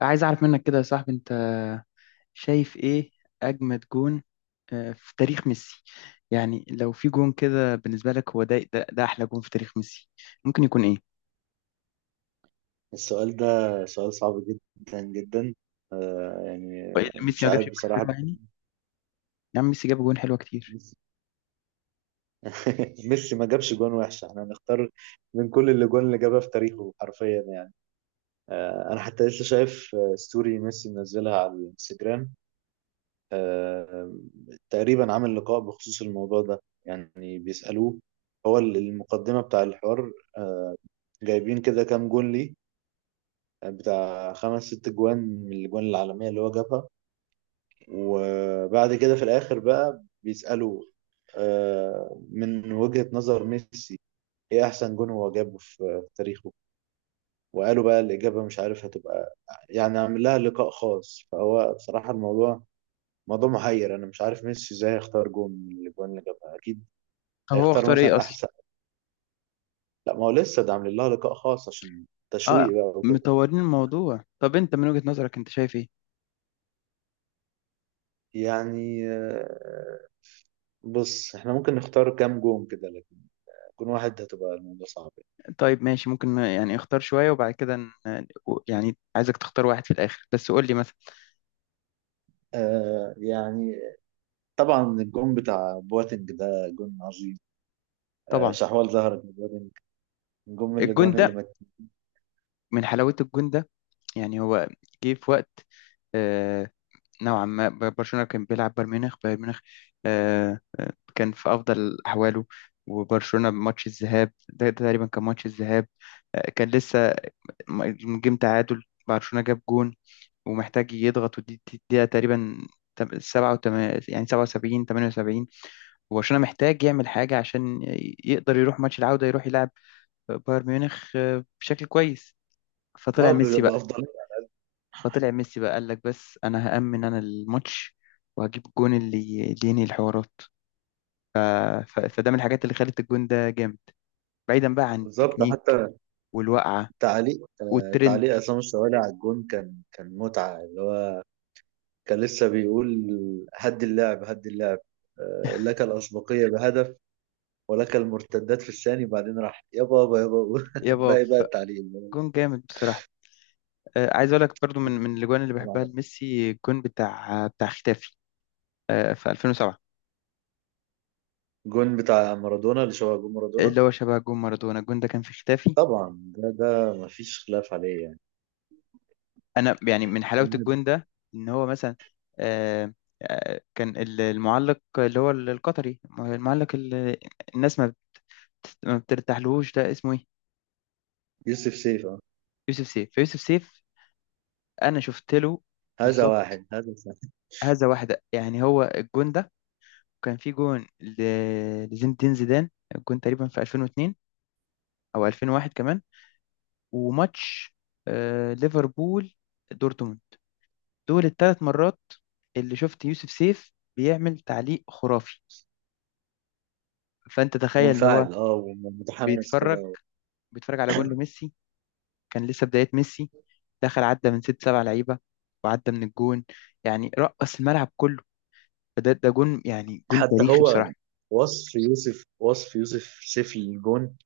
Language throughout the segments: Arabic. عايز اعرف منك كده يا صاحبي، انت شايف ايه اجمد جون في تاريخ ميسي؟ يعني لو في جون كده بالنسبه لك، هو ده احلى جون في تاريخ ميسي ممكن يكون ايه؟ السؤال ده سؤال صعب جدا جدا. يعني وإيه اللي ميسي مش ما جابش عارف جون بصراحة. حلو يعني؟ يا عم ميسي جاب جون حلوه كتير. ميسي ما جابش جون وحش، احنا هنختار من كل اللي جون اللي جابها في تاريخه حرفيا يعني. انا حتى لسه شايف ستوري ميسي منزلها على الانستجرام. آه تقريبا عامل لقاء بخصوص الموضوع ده، يعني بيسألوه هو المقدمة بتاع الحوار. آه، جايبين كده كام جون ليه؟ بتاع خمس ست جوان من الجوان العالمية اللي هو جابها، وبعد كده في الآخر بقى بيسألوا من وجهة نظر ميسي ايه احسن جون هو جابه في تاريخه. وقالوا بقى الإجابة مش عارف هتبقى، يعني عامل لها لقاء خاص. فهو بصراحة الموضوع موضوع محير، انا مش عارف ميسي ازاي هيختار جون من الاجوان اللي جابها. اكيد طب هو هيختار اختار ايه مثلا اصلا؟ احسن. لا، ما هو لسه ده عامل لها لقاء خاص عشان اه، تشويق بقى وكده. مطورين الموضوع. طب انت من وجهة نظرك انت شايف ايه؟ يعني بص، احنا ممكن نختار كام جون كده لكن جون واحد هتبقى الموضوع صعب. طيب ماشي، ممكن يعني اختار شويه وبعد كده يعني عايزك تختار واحد في الاخر بس قول لي مثلا. آه يعني طبعا الجون بتاع بواتنج ده جون عظيم. طبعا شحوال ظهرت لبواتنج، جون من الجون الاجوان اللي ده، من حلاوه الجون ده يعني، هو جه في وقت آه، نوعا ما، برشلونة كان بيلعب بايرن ميونخ، كان في أفضل أحواله. وبرشلونة ماتش الذهاب، ده تقريبا كان ماتش الذهاب، كان لسه جيم. تعادل برشلونة، جاب جون، ومحتاج يضغط، دقيقة تقريبا، تم- سبعة وتم- يعني سبعة وسبعين، تمانية وسبعين. وبرشلونة محتاج يعمل حاجة عشان يقدر يروح ماتش العودة، يروح يلعب بايرن ميونخ بشكل كويس. فطلع اه، ميسي بافضليه. فطلع ميسي بقى قال لك بس انا هأمن انا الماتش، وهجيب الجون اللي ينهي الحوارات. فده من الحاجات اللي خلت الجون ده جامد، بعيدا بقى عن بالظبط. التكنيك حتى والوقعة تعليق، والترند. تعليق عصام الشوالي على الجون كان متعه، اللي هو كان لسه بيقول: هد اللعب هد اللعب، لك الاسبقيه بهدف ولك المرتدات في الثاني، بعدين راح يابا يابا يابا. يا باب، باقي بقى التعليق اللي هو فجون جامد بصراحة. عايز اقول لك برضو، من جون، الاجوان اللي جون بحبها عالمي. لميسي، الجون بتاع ختافي في 2007، جون بتاع مارادونا اللي شبه جون مارادونا. اللي هو شبه جون مارادونا، الجون ده كان في ختافي. طبعا ده مفيش خلاف عليه يعني. انا يعني من حلاوة لاعب. الجون ده، ان هو مثلا آه، كان المعلق اللي هو القطري، المعلق الناس ما بترتاحلهوش، ده اسمه ايه؟ يوسف سيف، آه. يوسف سيف. فيوسف سيف انا شفت له، هذا بالظبط، واحد هذا ثاني. هذا واحده يعني. هو الجون ده كان في جون لزين الدين زيدان، الجون تقريبا في 2002 او 2001 كمان. وماتش ليفربول دورتموند، دول الثلاث مرات اللي شفت يوسف سيف بيعمل تعليق خرافي. فانت تخيل ان هو منفعل، اه، ومتحمس بيتفرج، كده. بيتفرج على جون لميسي، كان لسه بدايه ميسي، دخل عدى من ست سبع لعيبه وعدى من الجون، يعني رقص الملعب كله. فده جون يعني، جون حتى تاريخي هو بصراحة. وصف يوسف سيف الجون،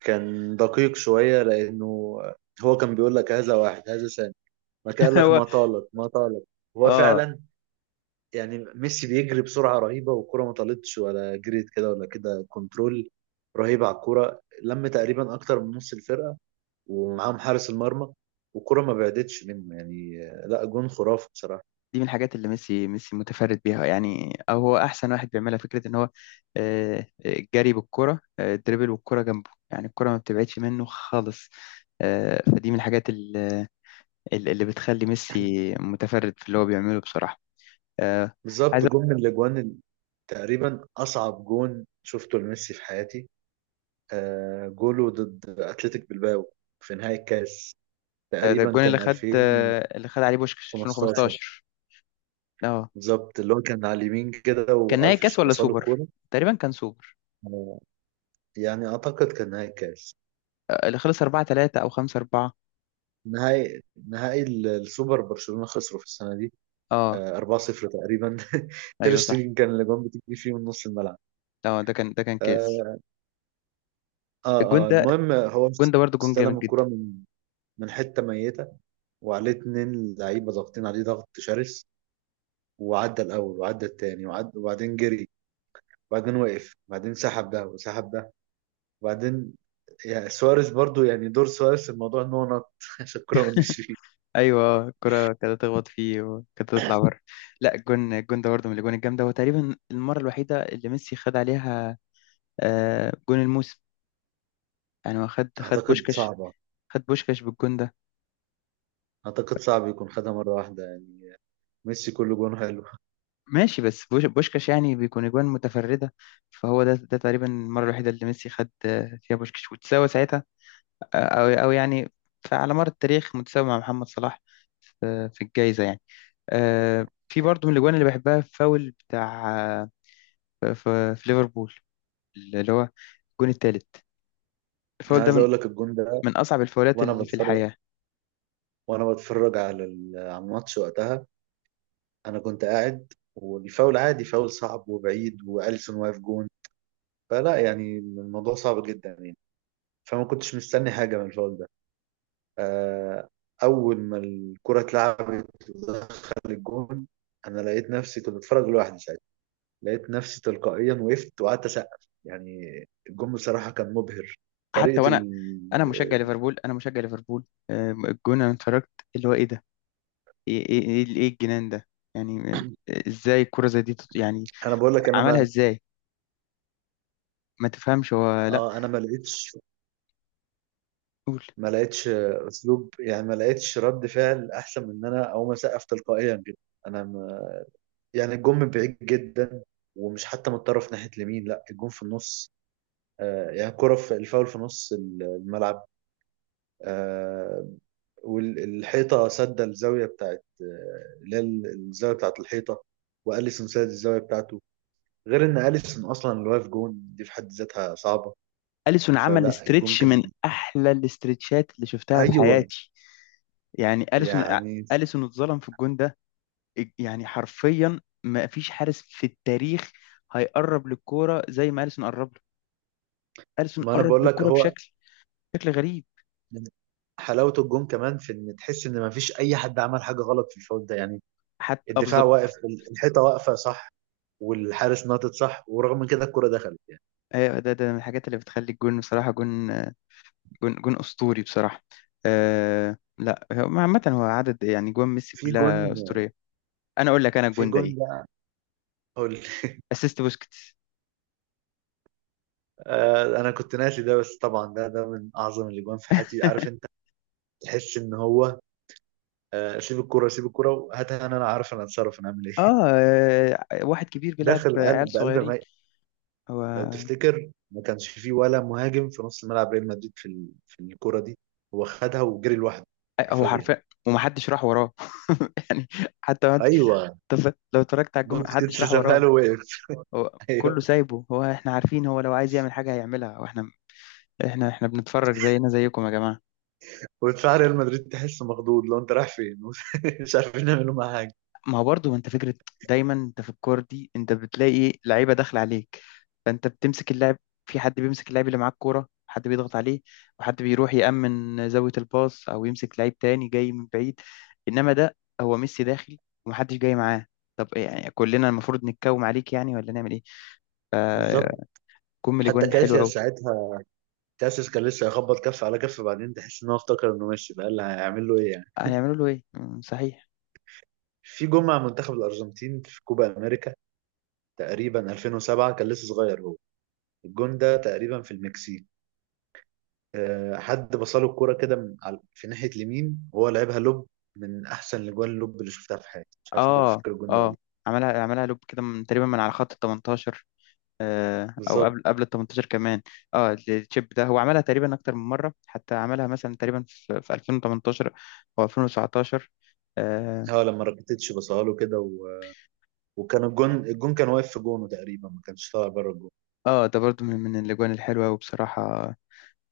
كان دقيق شوية، لأنه هو كان بيقول لك: هذا واحد هذا ثاني، ما كان قال لك هو، ما طالت ما طالت. هو اه، فعلا، يعني ميسي بيجري بسرعة رهيبة والكرة ما طالتش ولا جريت كده ولا كده. كنترول رهيب على الكرة، لم تقريبا أكتر من نص الفرقة ومعاهم حارس المرمى، والكرة ما بعدتش منه يعني. لا، جون خرافي بصراحة. دي من الحاجات اللي ميسي متفرد بيها، يعني او هو احسن واحد بيعملها، فكرة ان هو الجري بالكرة، الدريبل والكرة جنبه، يعني الكرة ما بتبعدش منه خالص. فدي من الحاجات اللي بتخلي ميسي متفرد في اللي هو بيعمله بصراحة. آه، عايز بالظبط، أقول- جون من الاجوان. تقريبا أصعب جون شفته لميسي في حياتي، جوله ضد أتلتيك بلباو في نهائي الكاس. آه، ده تقريبا الجون اللي كان خد، اللي خد عليه بوشكش 2015. 2015. اه، بالظبط، اللي هو كان على اليمين كده كان نهائي كاس وألفيش ولا بصاله سوبر؟ كورة. تقريبا كان سوبر. آه، يعني أعتقد كان نهائي الكاس. اللي خلص 4 3 او 5 4. نهائي، نهائي السوبر. برشلونة خسروا في السنة دي اه، 4-0 تقريبا. تير ايوه صح. شتيجن كان الأجوان بتجي فيه من نص الملعب. اه، ده كان ده كان كاس. اه، الجون اه. ده، المهم هو الجون ده برضه جون جامد استلم الكرة جدا. من حتة ميتة، وعليه اتنين لعيبة ضاغطين عليه ضغط شرس، وعدى الأول وعدى التاني وبعدين جري، وبعدين وقف، وبعدين سحب ده وسحب ده، وبعدين يعني سواريز برضو، يعني دور سواريز في الموضوع إن هو نط عشان الكورة ما تجيش فيه. ايوه الكرة كانت تخبط فيه وكانت تطلع بره. لا، الجون، الجون ده برضه من الاجوان الجامده، هو تقريبا المره الوحيده اللي ميسي خد عليها جون الموسم، يعني هو خد أعتقد بوشكاش، صعبة. خد بوشكاش بالجون ده. أعتقد صعب يكون خدها مرة واحدة يعني، ميسي كل جون حلو. ماشي، بس بوشكاش يعني بيكون اجوان متفرده، فهو ده تقريبا المره الوحيده اللي ميسي خد فيها بوشكاش وتساوى ساعتها آه، او او يعني، فعلى مر التاريخ متساوي مع محمد صلاح في الجائزه يعني. في برضه من الاجوان اللي بحبها، فاول بتاع آه، ف- ف- في ليفربول، اللي هو الجون الثالث. أنا الفاول ده عايز من أقول لك الجون ده، اصعب الفاولات وأنا اللي في بتفرج، الحياه. وأنا بتفرج على على الماتش وقتها. أنا كنت قاعد والفاول عادي، فاول صعب وبعيد وأليسون واقف جون. فلا يعني الموضوع صعب جدا يعني، فما كنتش مستني حاجة من الفاول ده. آه، أول ما الكرة اتلعبت ودخل الجون، أنا لقيت نفسي كنت بتفرج لوحدي ساعتها، لقيت نفسي تلقائيا وقفت وقعدت أسقف يعني. الجون بصراحة كان مبهر، حتى طريقة وانا، ال... انا مشجع ليفربول، الجون انا اتفرجت، اللي هو ايه ده، ايه ايه ايه إيه إيه الجنان ده؟ يعني ازاي الكره زي دي يعني أنا بقول لك، أنا عملها ما ازاي؟ ما تفهمش هو، لا، آه أنا ما لقيتش قول. ما لقيتش أسلوب. يعني ما لقيتش رد فعل أحسن من إن أنا أقوم أسقف تلقائيا كده. أنا يعني الجون من بعيد جدا، ومش حتى متطرف ناحية اليمين، لا الجون في النص. يعني كرة في الفاول في نص الملعب. آه والحيطة سد الزاوية بتاعت، اللي هي الزاوية بتاعت الحيطة. وأليسون سد الزاوية بتاعته. غير إن أليسون أصلا اللي واقف جون دي في حد ذاتها صعبة. اليسون عمل فلا الجون استريتش كان. من احلى الاستريتشات اللي شفتها في أيوه. حياتي، يعني اليسون، يعني اليسون اتظلم في الجون ده. يعني حرفيا ما فيش حارس في التاريخ هيقرب للكوره زي ما اليسون قرب له. اليسون ما أنا قرب بقول لك، للكوره هو بشكل، شكل غريب. حلاوة الجون كمان في إن تحس إن ما فيش أي حد عمل حاجة غلط في الفاول ده يعني. حتى اه، الدفاع بالظبط. واقف، الحيطة واقفة صح، والحارس نطت صح، ورغم من كده الكرة دخلت يعني. ايوه، ده من الحاجات اللي بتخلي الجون بصراحه جون، جون اسطوري بصراحه. آه لا، هو عامه هو عدد يعني جوان ميسي في كلها جون، اسطوريه. انا اقول لك انا في الجون ده جون ايه: بقى، هو اسيست بوسكيتس. انا كنت ناسي ده، بس طبعا ده من اعظم الاجوان في حياتي، عارف انت. تحس ان هو سيب الكرة، سيب الكرة وهاتها، انا عارف، انا اتصرف، انا اعمل ايه؟ اه، واحد كبير بيلعب داخل قلب عيال قلب صغيرين. ميت. لو هو، تفتكر ما كانش فيه ولا مهاجم في نص ملعب ريال مدريد في الكرة دي. هو خدها وجري لوحده هو حرفيا. حرفيا، ومحدش راح وراه. يعني حتى. ايوه، طب لو اتفرجت على الجمله، حد بوسكيتس شرح سابها وراه؟ له، وقف. هو كله ايوه، سايبه، هو احنا عارفين هو لو عايز يعمل حاجه هيعملها، واحنا احنا بنتفرج زينا زيكم يا جماعه. ودفاع ريال مدريد تحسه مخضوض، لو انت رايح فين؟ مش عارفين نعمله معاه حاجة. ما هو برضه انت فكره، دايما انت في الكوره دي انت بتلاقي لعيبه داخله عليك، فانت بتمسك اللاعب، في حد بيمسك اللاعب اللي معاه الكوره، حد بيضغط عليه، وحد بيروح يأمن زاويه الباص او يمسك لعيب تاني جاي من بعيد. انما ده هو ميسي داخل ومحدش جاي معاه. طب إيه يعني، كلنا المفروض نتكوم عليك يعني ولا نعمل ايه؟ بالظبط. فكم الاجوان حتى الحلوه كاسياس قوي. ساعتها، كاسياس كان لسه يخبط كف على كف، بعدين تحس ان هو افتكر انه ماشي بقى، اللي هيعمل له ايه يعني. هيعملوا له ايه؟ مم، صحيح. في جون مع منتخب الارجنتين في كوبا امريكا، تقريبا 2007، كان لسه صغير هو. الجون ده تقريبا في المكسيك. أه، حد بصله الكرة كده من في ناحية اليمين وهو لعبها لوب. من احسن الاجوان اللوب اللي شفتها في حياتي، مش عارف انت اه، بتفكر الجون ده ولا لأ. اه، عملها لوب كده من تقريبا من على خط ال 18، او بالظبط. قبل ال 18 كمان. اه، التشيب ده هو عملها تقريبا اكتر من مره، حتى عملها مثلا تقريبا في 2018 او 2019. اه، اه، لما راكيتيتش بصها له كده و... وكان الجون، الجون كان واقف في جونه تقريبا، ما كانش طالع بره الجون. ده برضو من الاجوان الحلوه وبصراحه،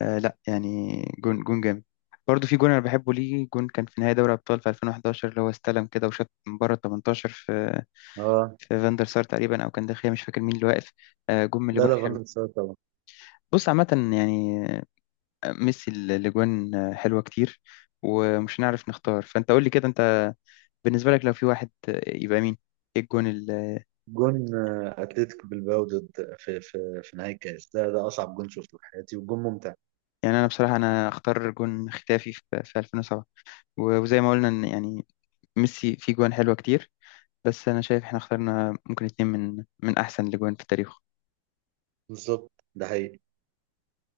آه لا يعني، جون جون جامد. برضو في جون انا بحبه ليه، جون كان في نهائي دوري ابطال في 2011، اللي هو استلم كده وشاط من بره ال 18 في اه، فاندر سار تقريبا، او كان داخل مش فاكر مين اللي واقف. جون من لا الاجوان. لا، فاندر سار. بص عامة يعني ميسي الأجوان حلوة كتير ومش هنعرف نختار. فأنت قول لي كده، أنت بالنسبة لك لو في واحد يبقى مين؟ إيه الجون جون اتلتيك بالباو ضد في نهائي الكاس، ده اصعب جون شفته في حياتي وجون ممتع. يعني أنا بصراحة أنا أختار جون ختافي في 2007، وزي ما قلنا إن يعني ميسي فيه جوان حلوة كتير، بس أنا شايف إحنا اخترنا ممكن اتنين من أحسن الأجوان في التاريخ بالظبط، ده حقيقي.